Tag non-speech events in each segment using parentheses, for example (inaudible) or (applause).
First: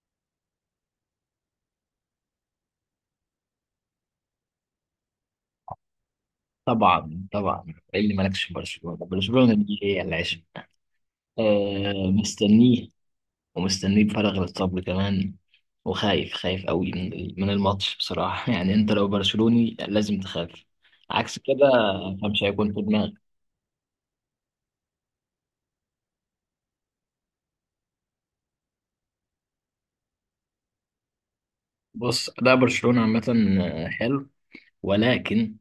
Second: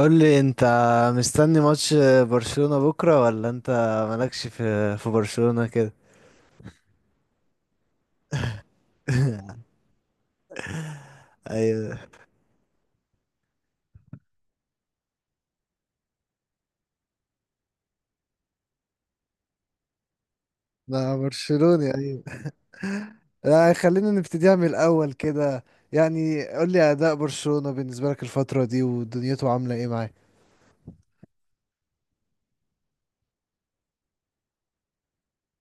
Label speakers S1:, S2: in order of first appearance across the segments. S1: قول لي انت، مستني ماتش برشلونة بكرة؟ ولا انت مالكش في برشلونة كده؟
S2: طبعا إيه اللي مالكش في برشلونة دي هي العشق.
S1: ايوه.
S2: آه، مستنيه ومستنيه بفارغ الصبر كمان. وخايف قوي من الماتش بصراحة (laughs) يعني انت لو برشلوني لازم تخاف
S1: لا،
S2: عكس كده،
S1: برشلوني. ايوه.
S2: فمش هيكون في دماغك.
S1: لا، خلينا نبتديها من الاول كده. يعني قول لي، اداء برشلونة بالنسبه لك الفتره دي ودنيته عامله ايه معاه؟
S2: بص، ده برشلونة عامة، آه، حلو، ولكن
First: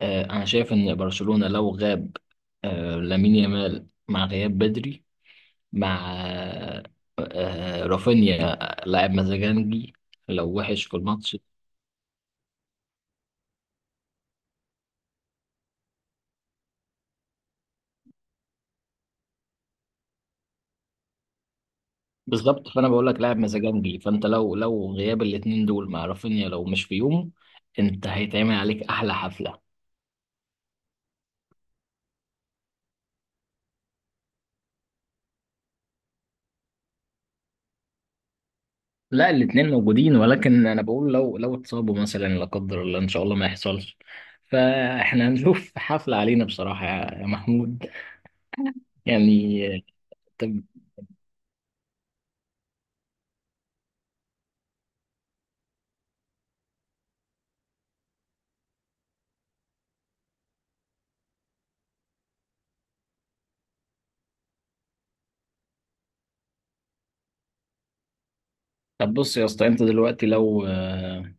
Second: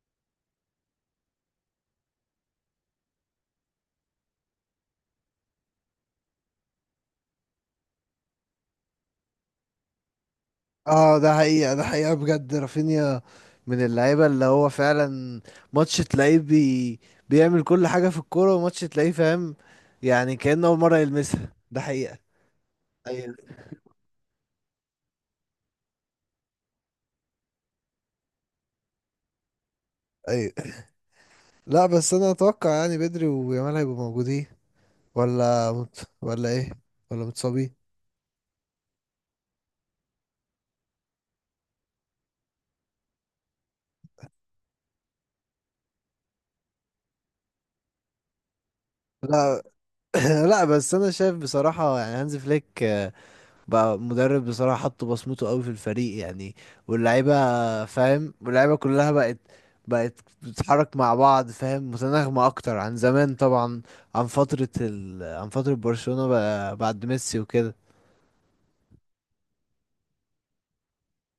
S2: آه، انا شايف ان برشلونة لو غاب آه لامين يامال مع غياب بدري، مع آه، رافينيا، لاعب مزاجنجي، لو وحش في
S1: اه ده
S2: الماتش
S1: حقيقه، ده حقيقه بجد. رافينيا من اللعيبه اللي هو فعلا ماتش تلاقيه بيعمل كل حاجه في الكوره، وماتش تلاقيه فاهم. يعني كأنه اول مره يلمسها. ده حقيقه.
S2: بالظبط. فانا بقول لك
S1: ايوه.
S2: لاعب مزاجنجي، فانت لو غياب الاثنين دول مع رافينيا لو مش في يومه، انت هيتعمل عليك احلى حفله.
S1: ايوه. لا بس انا اتوقع يعني بدري ويامال هيبقوا موجودين، ولا ايه؟ ولا متصابين؟
S2: لا، الاثنين موجودين، ولكن انا بقول لو اتصابوا مثلا، لا قدر الله، ان شاء الله ما يحصلش، فاحنا هنشوف حفله علينا بصراحه يا محمود،
S1: لا.
S2: يعني.
S1: (clears throat)
S2: طب
S1: لا، بس انا شايف بصراحه يعني هانز فليك بقى مدرب بصراحه، حط بصمته قوي في الفريق. يعني واللعيبه فاهم، واللعيبه كلها بقت بتتحرك مع بعض فاهم، متناغمه اكتر عن زمان طبعا، عن فتره برشلونه بقى بعد ميسي وكده.
S2: طب بص يا اسطى، انت دلوقتي لو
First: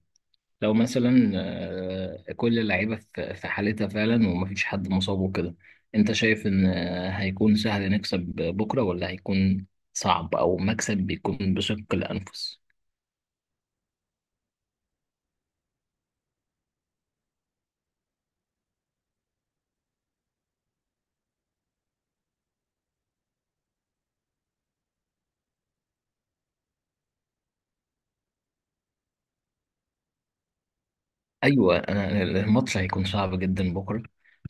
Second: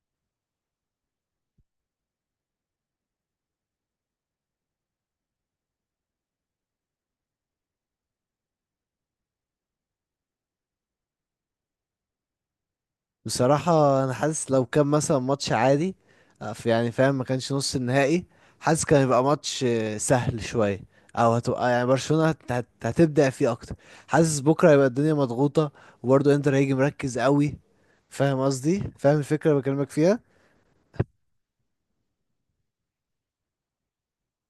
S2: لو مثلا كل اللعيبة في حالتها فعلا ومفيش حد مصاب وكده، انت شايف ان هيكون سهل نكسب بكرة، ولا هيكون صعب او مكسب بيكون بشق الانفس؟
S1: بصراحة أنا حاسس لو كان مثلا ماتش عادي، في يعني فاهم، ما كانش نص النهائي. حاسس كان يبقى ماتش سهل شوية، أو هتبقى يعني برشلونة هتبدع فيه أكتر. حاسس بكرة هيبقى الدنيا مضغوطة، وبرضه إنتر هيجي مركز قوي. فاهم قصدي، فاهم الفكرة اللي بكلمك فيها.
S2: ايوه، أنا الماتش هيكون صعب جدا بكرة.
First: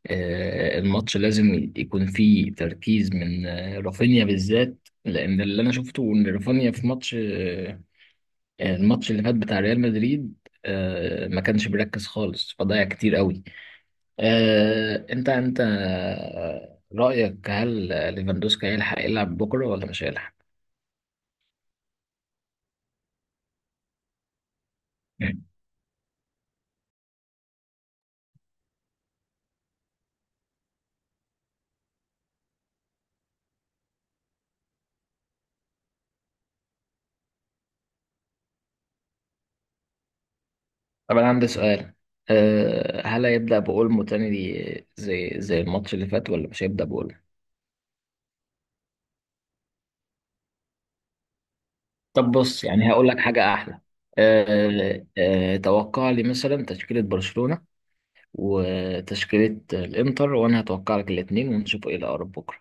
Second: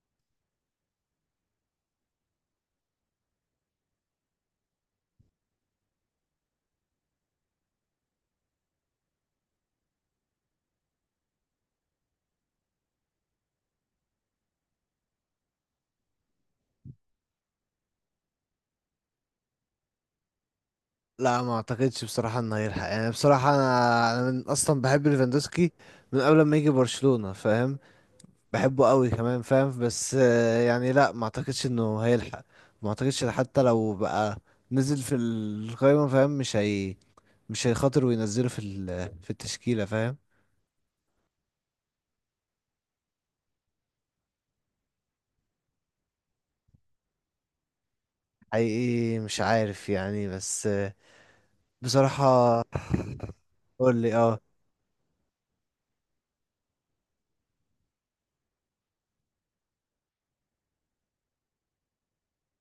S2: الماتش لازم يكون فيه تركيز من رافينيا بالذات، لان اللي انا شفته ان رافينيا في ماتش الماتش اللي فات بتاع ريال مدريد ما كانش بيركز خالص، فضيع كتير قوي. انت رأيك، هل ليفاندوسكي هيلحق يلعب بكرة ولا مش هيلحق؟
S1: لا، ما أعتقدش بصراحة إنه هيلحق. يعني بصراحة أنا من أصلا بحب
S2: مم.
S1: ليفاندوسكي من قبل ما يجي برشلونة فاهم. بحبه قوي كمان فاهم. بس يعني لا، ما اعتقدش انه هيلحق. ما اعتقدش حتى لو بقى نزل في القائمة فاهم. مش هيخاطر وينزله في التشكيلة فاهم.
S2: طب انا عندي سؤال، هل هيبدأ بأولمو تاني دي زي الماتش اللي فات، ولا مش هيبدأ بأولمو؟
S1: حقيقي مش عارف يعني، بس
S2: طب
S1: بصراحة.
S2: بص يعني هقول لك حاجة أحلى،
S1: قول لي اه.
S2: توقع لي مثلا تشكيلة برشلونة وتشكيلة الإنتر، وأنا هتوقع لك الاتنين ونشوف إيه الأقرب بكرة.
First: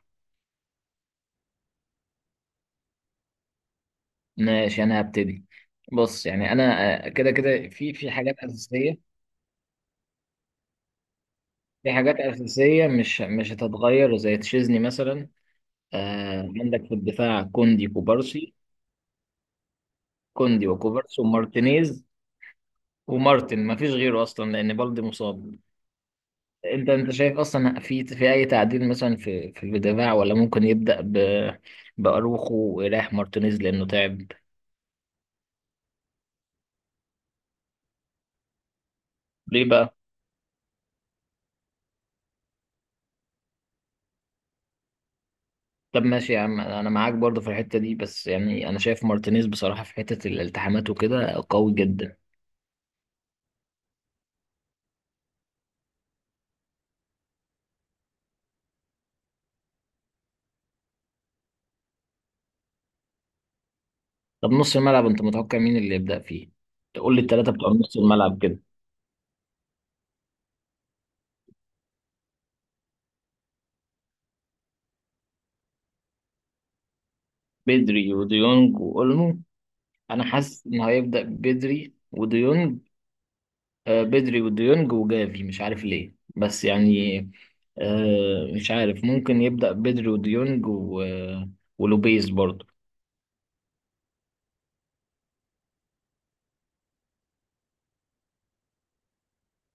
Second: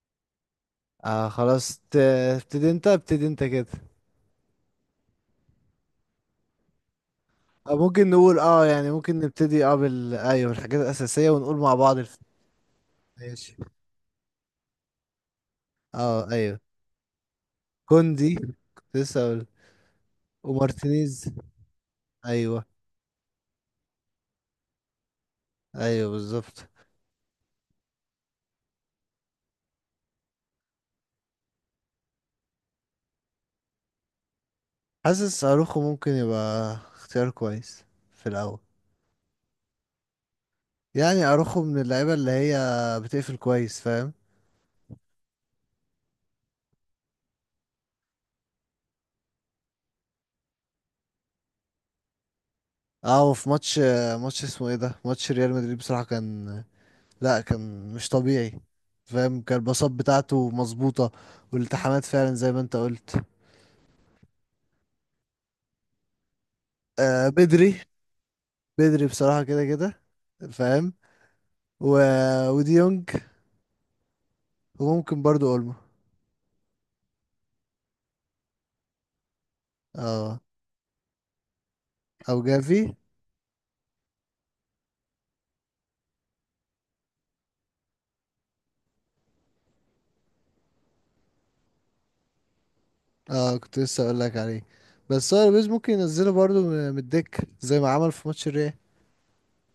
S1: آه خلاص، ابتدي انت، ابتدي انت كده.
S2: ماشي، أنا هبتدي. بص يعني أنا كده كده
S1: آه
S2: في
S1: ممكن
S2: في حاجات
S1: نقول اه، يعني
S2: أساسية،
S1: ممكن نبتدي اه ايوه، الحاجات الأساسية، ونقول مع
S2: في
S1: بعض
S2: حاجات أساسية مش
S1: ماشي.
S2: هتتغير زي تشيزني مثلا.
S1: اه
S2: آه،
S1: ايوه.
S2: عندك في الدفاع كوندي،
S1: كوندي،
S2: كوبارسي.
S1: كنت لسه اقول.
S2: كوندي وكوبارسي
S1: ومارتينيز.
S2: ومارتينيز،
S1: ايوه
S2: ومارتن ما فيش غيره أصلا لأن بالدي مصاب.
S1: ايوه بالظبط.
S2: أنت شايف أصلا في في أي تعديل مثلا في الدفاع، ولا ممكن يبدأ ب بأروخو ويريح مارتينيز لأنه تعب؟
S1: حاسس اروخو ممكن يبقى اختيار كويس في الاول.
S2: ليه بقى؟
S1: يعني اروخو من اللعيبه اللي هي بتقفل كويس فاهم.
S2: طب ماشي يا عم، أنا معاك برضه في الحتة دي، بس يعني أنا شايف مارتينيز بصراحة في حتة الالتحامات وكده قوي جدا.
S1: اه، وفي ماتش، ماتش اسمه ايه ده، ماتش ريال مدريد بصراحه كان، لا كان مش طبيعي فاهم. كان الباصات بتاعته مظبوطه، والالتحامات فعلا زي ما انت قلت.
S2: طب نص الملعب انت متوقع مين اللي يبدأ فيه؟ تقول لي
S1: آه
S2: الثلاثة بتوع
S1: بدري.
S2: نص الملعب كده.
S1: بدري بصراحه كده كده فاهم. و... وديونج، وممكن برضو اولمو.
S2: بدري وديونج وأولمو. أنا
S1: اه.
S2: حاسس إن هيبدأ بدري
S1: او جافي.
S2: وديونج. آه، بدري وديونج وجافي، مش عارف ليه بس يعني، آه مش عارف، ممكن يبدأ بدري وديونج و... ولوبيز برضه.
S1: اه كنت لسه اقول لك عليه. بس هو البيز ممكن ينزله برضه من الدكة زي ما عمل في ماتش الريال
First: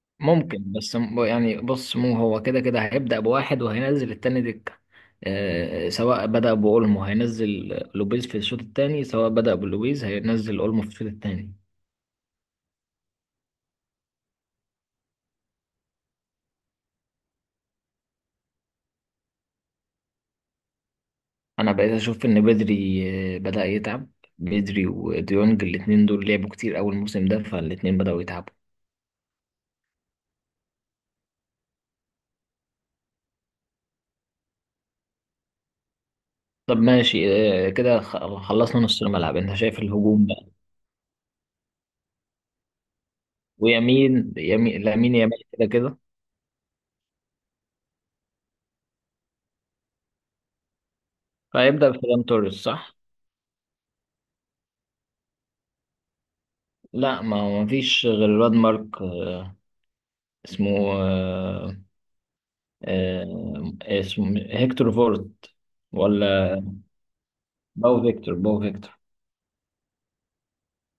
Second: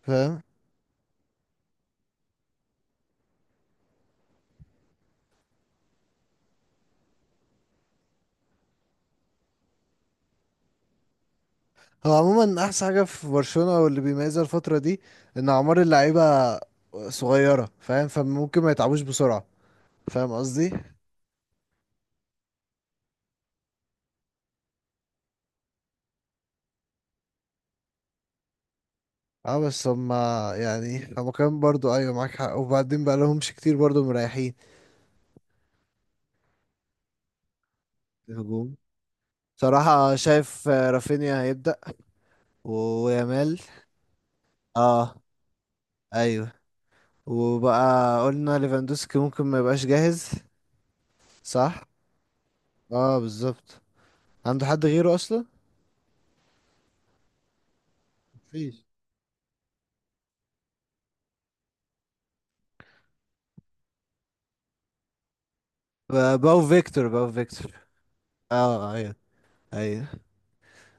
S1: فاهم.
S2: ممكن بس يعني بص، مو هو كده كده هيبدأ بواحد وهينزل التاني دكة. سواء بدأ بأولمو هينزل لوبيز في الشوط الثاني، سواء بدأ بلوبيز هينزل أولمو في الشوط الثاني.
S1: هو عموما احسن حاجة في برشلونة واللي بيميزها الفترة دي، ان اعمار اللعيبة صغيرة فاهم، فممكن ما يتعبوش بسرعة فاهم قصدي.
S2: انا بقيت اشوف ان بدري بدأ يتعب. بدري وديونج الاتنين دول لعبوا كتير اول موسم ده، فالاتنين بدأوا يتعبوا.
S1: اه بس هما، يعني هما كمان برضه، ايوه معاك حق. وبعدين بقى لهمش كتير برضه مريحين.
S2: طب ماشي، كده
S1: الهجوم،
S2: خلصنا نص الملعب. انت شايف
S1: صراحة
S2: الهجوم بقى؟
S1: شايف رافينيا هيبدأ ويامال.
S2: ويمين لامين
S1: اه
S2: يامال كده كده.
S1: ايوه. وبقى قلنا ليفاندوسكي ممكن ما يبقاش جاهز، صح.
S2: فهيبدأ بفيران توريس، صح.
S1: اه بالظبط. عنده حد غيره اصلا؟
S2: لا، ما فيش غير الواد
S1: مفيش.
S2: مارك اسمه، آه، اسمه هيكتور فورت، ولا
S1: باو فيكتور. باو فيكتور.
S2: باو فيكتور؟ باو فيكتور.
S1: اه ايوه. ايوه.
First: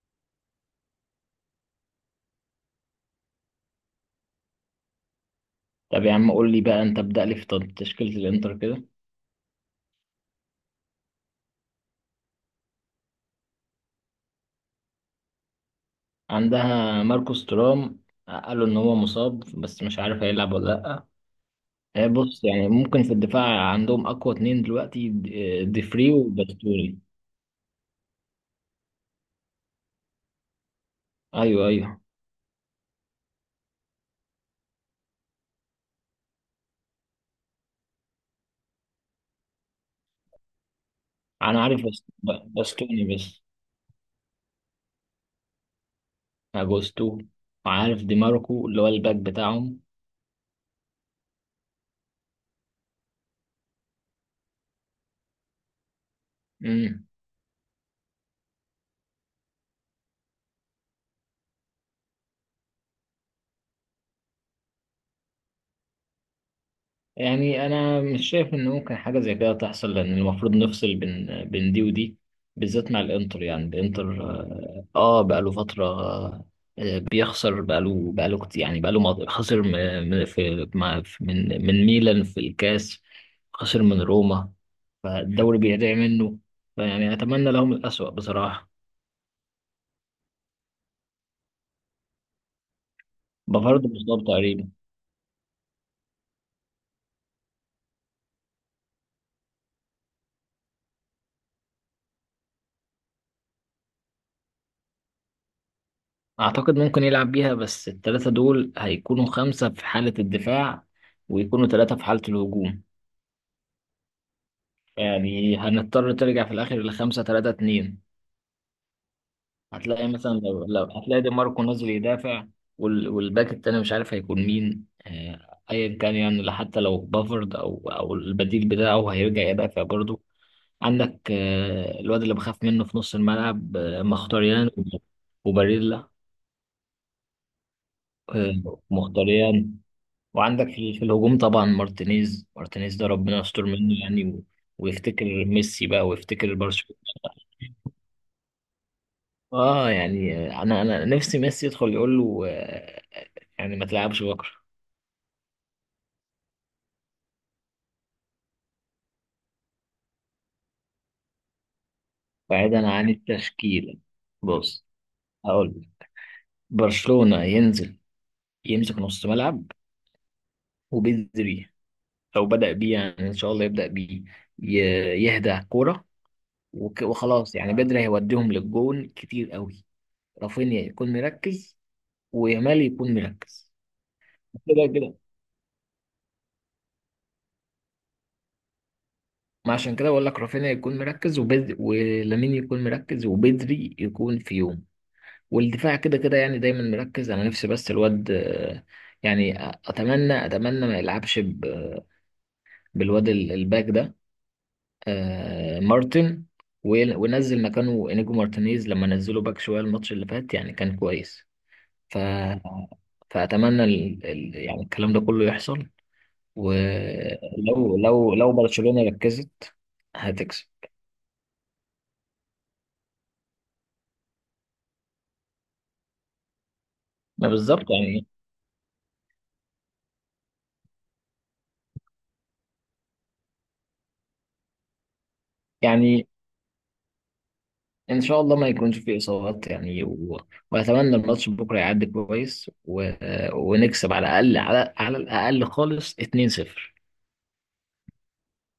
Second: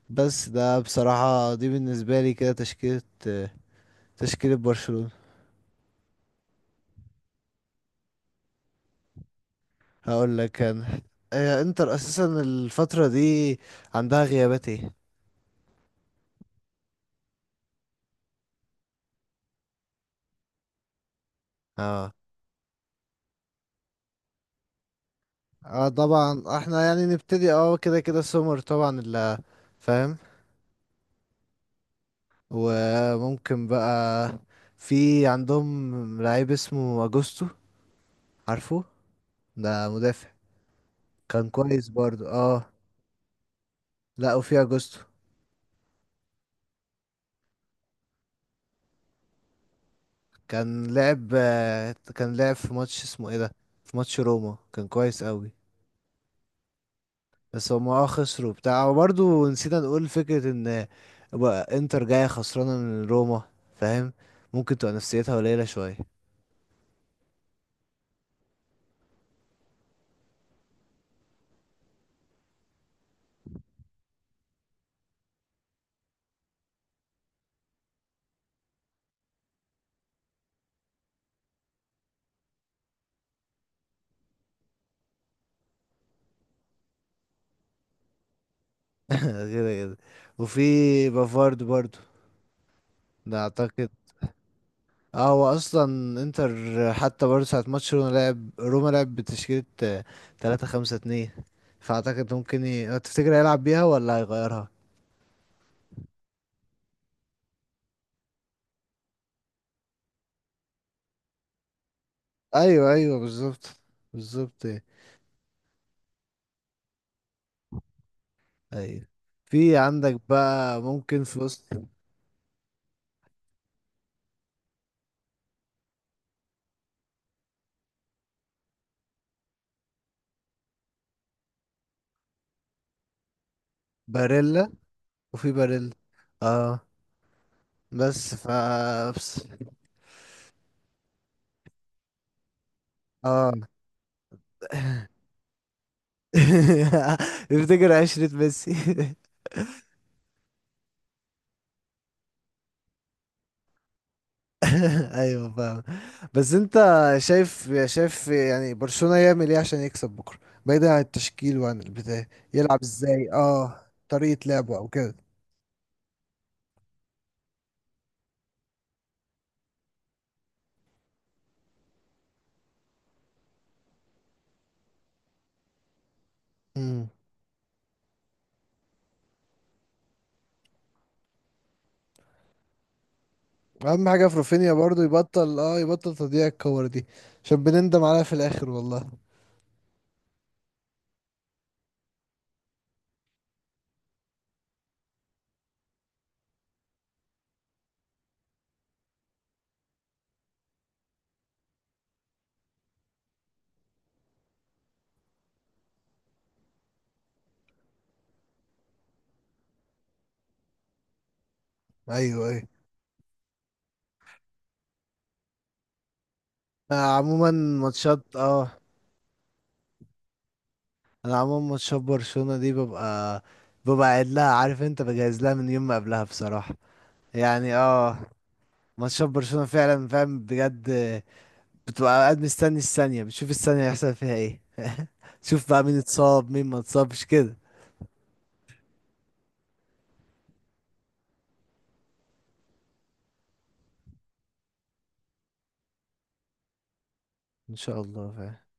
S1: بس ده بصراحة، دي بالنسبة لي كده تشكيلة، تشكيلة برشلونة.
S2: طب يا عم، قول لي بقى انت، ابدأ لي في تشكيلة الانتر كده.
S1: هقول لك انا، انتر اساسا الفترة دي عندها غيابات ايه؟
S2: عندها ماركوس تورام، قالوا ان هو مصاب بس مش عارف هيلعب ولا لا.
S1: اه،
S2: بص يعني ممكن في الدفاع عندهم اقوى اتنين دلوقتي،
S1: اه
S2: ديفري
S1: طبعا احنا
S2: وباستوني.
S1: يعني نبتدي اه كده كده سومر طبعا اللي فاهم.
S2: ايوه
S1: وممكن بقى في عندهم لعيب اسمه اجوستو، عارفه؟ ده مدافع كان
S2: انا عارف
S1: كويس برضو اه.
S2: باستوني بس،
S1: لا، وفي اجوستو.
S2: اجوستو، وعارف دي ماركو اللي هو الباك بتاعهم.
S1: كان لعب، كان لعب في ماتش اسمه ايه ده، في ماتش روما كان كويس قوي.
S2: مم.
S1: بس هما اه خسروا بتاع، وبرضو نسينا نقول فكرة ان بقى انتر جاية خسرانة من روما فاهم. ممكن تبقى نفسيتها قليلة شوية (laughs)
S2: يعني انا مش شايف ان ممكن حاجه زي كده تحصل، لان المفروض نفصل بين دي ودي، بالذات مع الانتر. يعني الانتر اه، آه، بقاله فتره آه بيخسر، بقاله كتير، يعني خسر من ميلان في الكاس، خسر من روما، فالدوري بيضيع منه. فيعني اتمنى لهم الأسوأ بصراحه.
S1: كده كده. وفي بافارد برضو، ده
S2: بفرض
S1: اعتقد.
S2: مصاب تقريبا.
S1: اه هو اصلا انتر، حتى برضه ساعة ماتش روما لعب، روما لعب بتشكيلة 3-5-2. فاعتقد ممكن تفتكر هيلعب بيها ولا هيغيرها؟
S2: اعتقد ممكن يلعب بيها، بس الثلاثه دول هيكونوا خمسه في حاله الدفاع، ويكونوا ثلاثه في حاله الهجوم.
S1: ايوه ايوه بالظبط، بالظبط.
S2: يعني هنضطر ترجع في الاخر لخمسة تلاتة اتنين.
S1: ايوه. في
S2: هتلاقي
S1: عندك
S2: مثلا لو,
S1: بقى
S2: هتلاقي
S1: ممكن
S2: دي
S1: في وسط
S2: ماركو نازل يدافع، وال... والباك التاني مش عارف هيكون مين، ايا كان يعني، لا حتى لو بافارد او البديل بتاعه هيرجع يدافع برضه. عندك الواد اللي بخاف منه في نص الملعب، مختاريان
S1: باريلا، وفي باريلا
S2: وباريلا،
S1: اه. بس ف
S2: آه،
S1: بس
S2: مختاريان وعندك في, في الهجوم طبعا مارتينيز. ده ربنا
S1: اه.
S2: يستر منه يعني، و... ويفتكر ميسي بقى، ويفتكر برشلونة.
S1: (laughs) تفتكر 10 ميسي (laughs)
S2: اه يعني انا نفسي ميسي يدخل يقول له يعني ما تلعبش بكره.
S1: (laughs) ايوه فاهم. بس انت، شايف يعني برشلونة يعمل ايه عشان يكسب بكره؟ بعيدا عن التشكيل وعن البتاع. يلعب
S2: بعيدا عن
S1: ازاي، اه
S2: التشكيله.
S1: طريقة لعبه
S2: بص
S1: او كده.
S2: هقول لك. برشلونه ينزل يمسك نص ملعب، وبدري لو بدأ بيه، يعني ان شاء الله يبدأ بيه، يهدى كوره،
S1: امم.
S2: وخلاص، يعني بدري هيوديهم للجون كتير قوي. رافينيا يكون مركز، ويامال يكون مركز،
S1: اهم حاجة في رافينيا
S2: كده
S1: برضو
S2: كده.
S1: يبطل، اه يبطل تضييع الكور دي، عشان بنندم عليها في الاخر والله.
S2: ما عشان كده بقول لك رافينيا يكون مركز، وبدري ولامين يكون مركز، وبدري يكون في يوم. والدفاع كده كده يعني دايما مركز. انا نفسي بس الواد يعني اتمنى ما يلعبش بالواد الباك ده، مارتن، وينزل مكانه انيجو مارتينيز، لما نزله باك شويه الماتش اللي فات يعني كان كويس. ف
S1: ايوه ايوه.
S2: فاتمنى ال... ال... يعني الكلام ده كله يحصل.
S1: آه عموما
S2: ولو
S1: ماتشات
S2: لو
S1: اه،
S2: برشلونه ركزت هتكسب.
S1: انا عموما ماتشات برشلونة دي ببقى، ببقى قاعد لها. عارف انت، بجهز لها من يوم ما قبلها بصراحة،
S2: ما
S1: يعني
S2: بالظبط
S1: اه،
S2: يعني.
S1: ماتشات برشلونة فعلا فاهم بجد. بتبقى قاعد مستني الثانية، بتشوف الثانية هيحصل فيها ايه (laughs) تشوف بقى مين
S2: يعني
S1: اتصاب مين ما اتصابش كده.
S2: ان شاء الله ما يكونش فيه اصابات يعني، و... واتمنى الماتش بكره يعدي كويس، و... ونكسب على الاقل، على الاقل خالص، 2-0.
S1: ان شاء الله فاهم.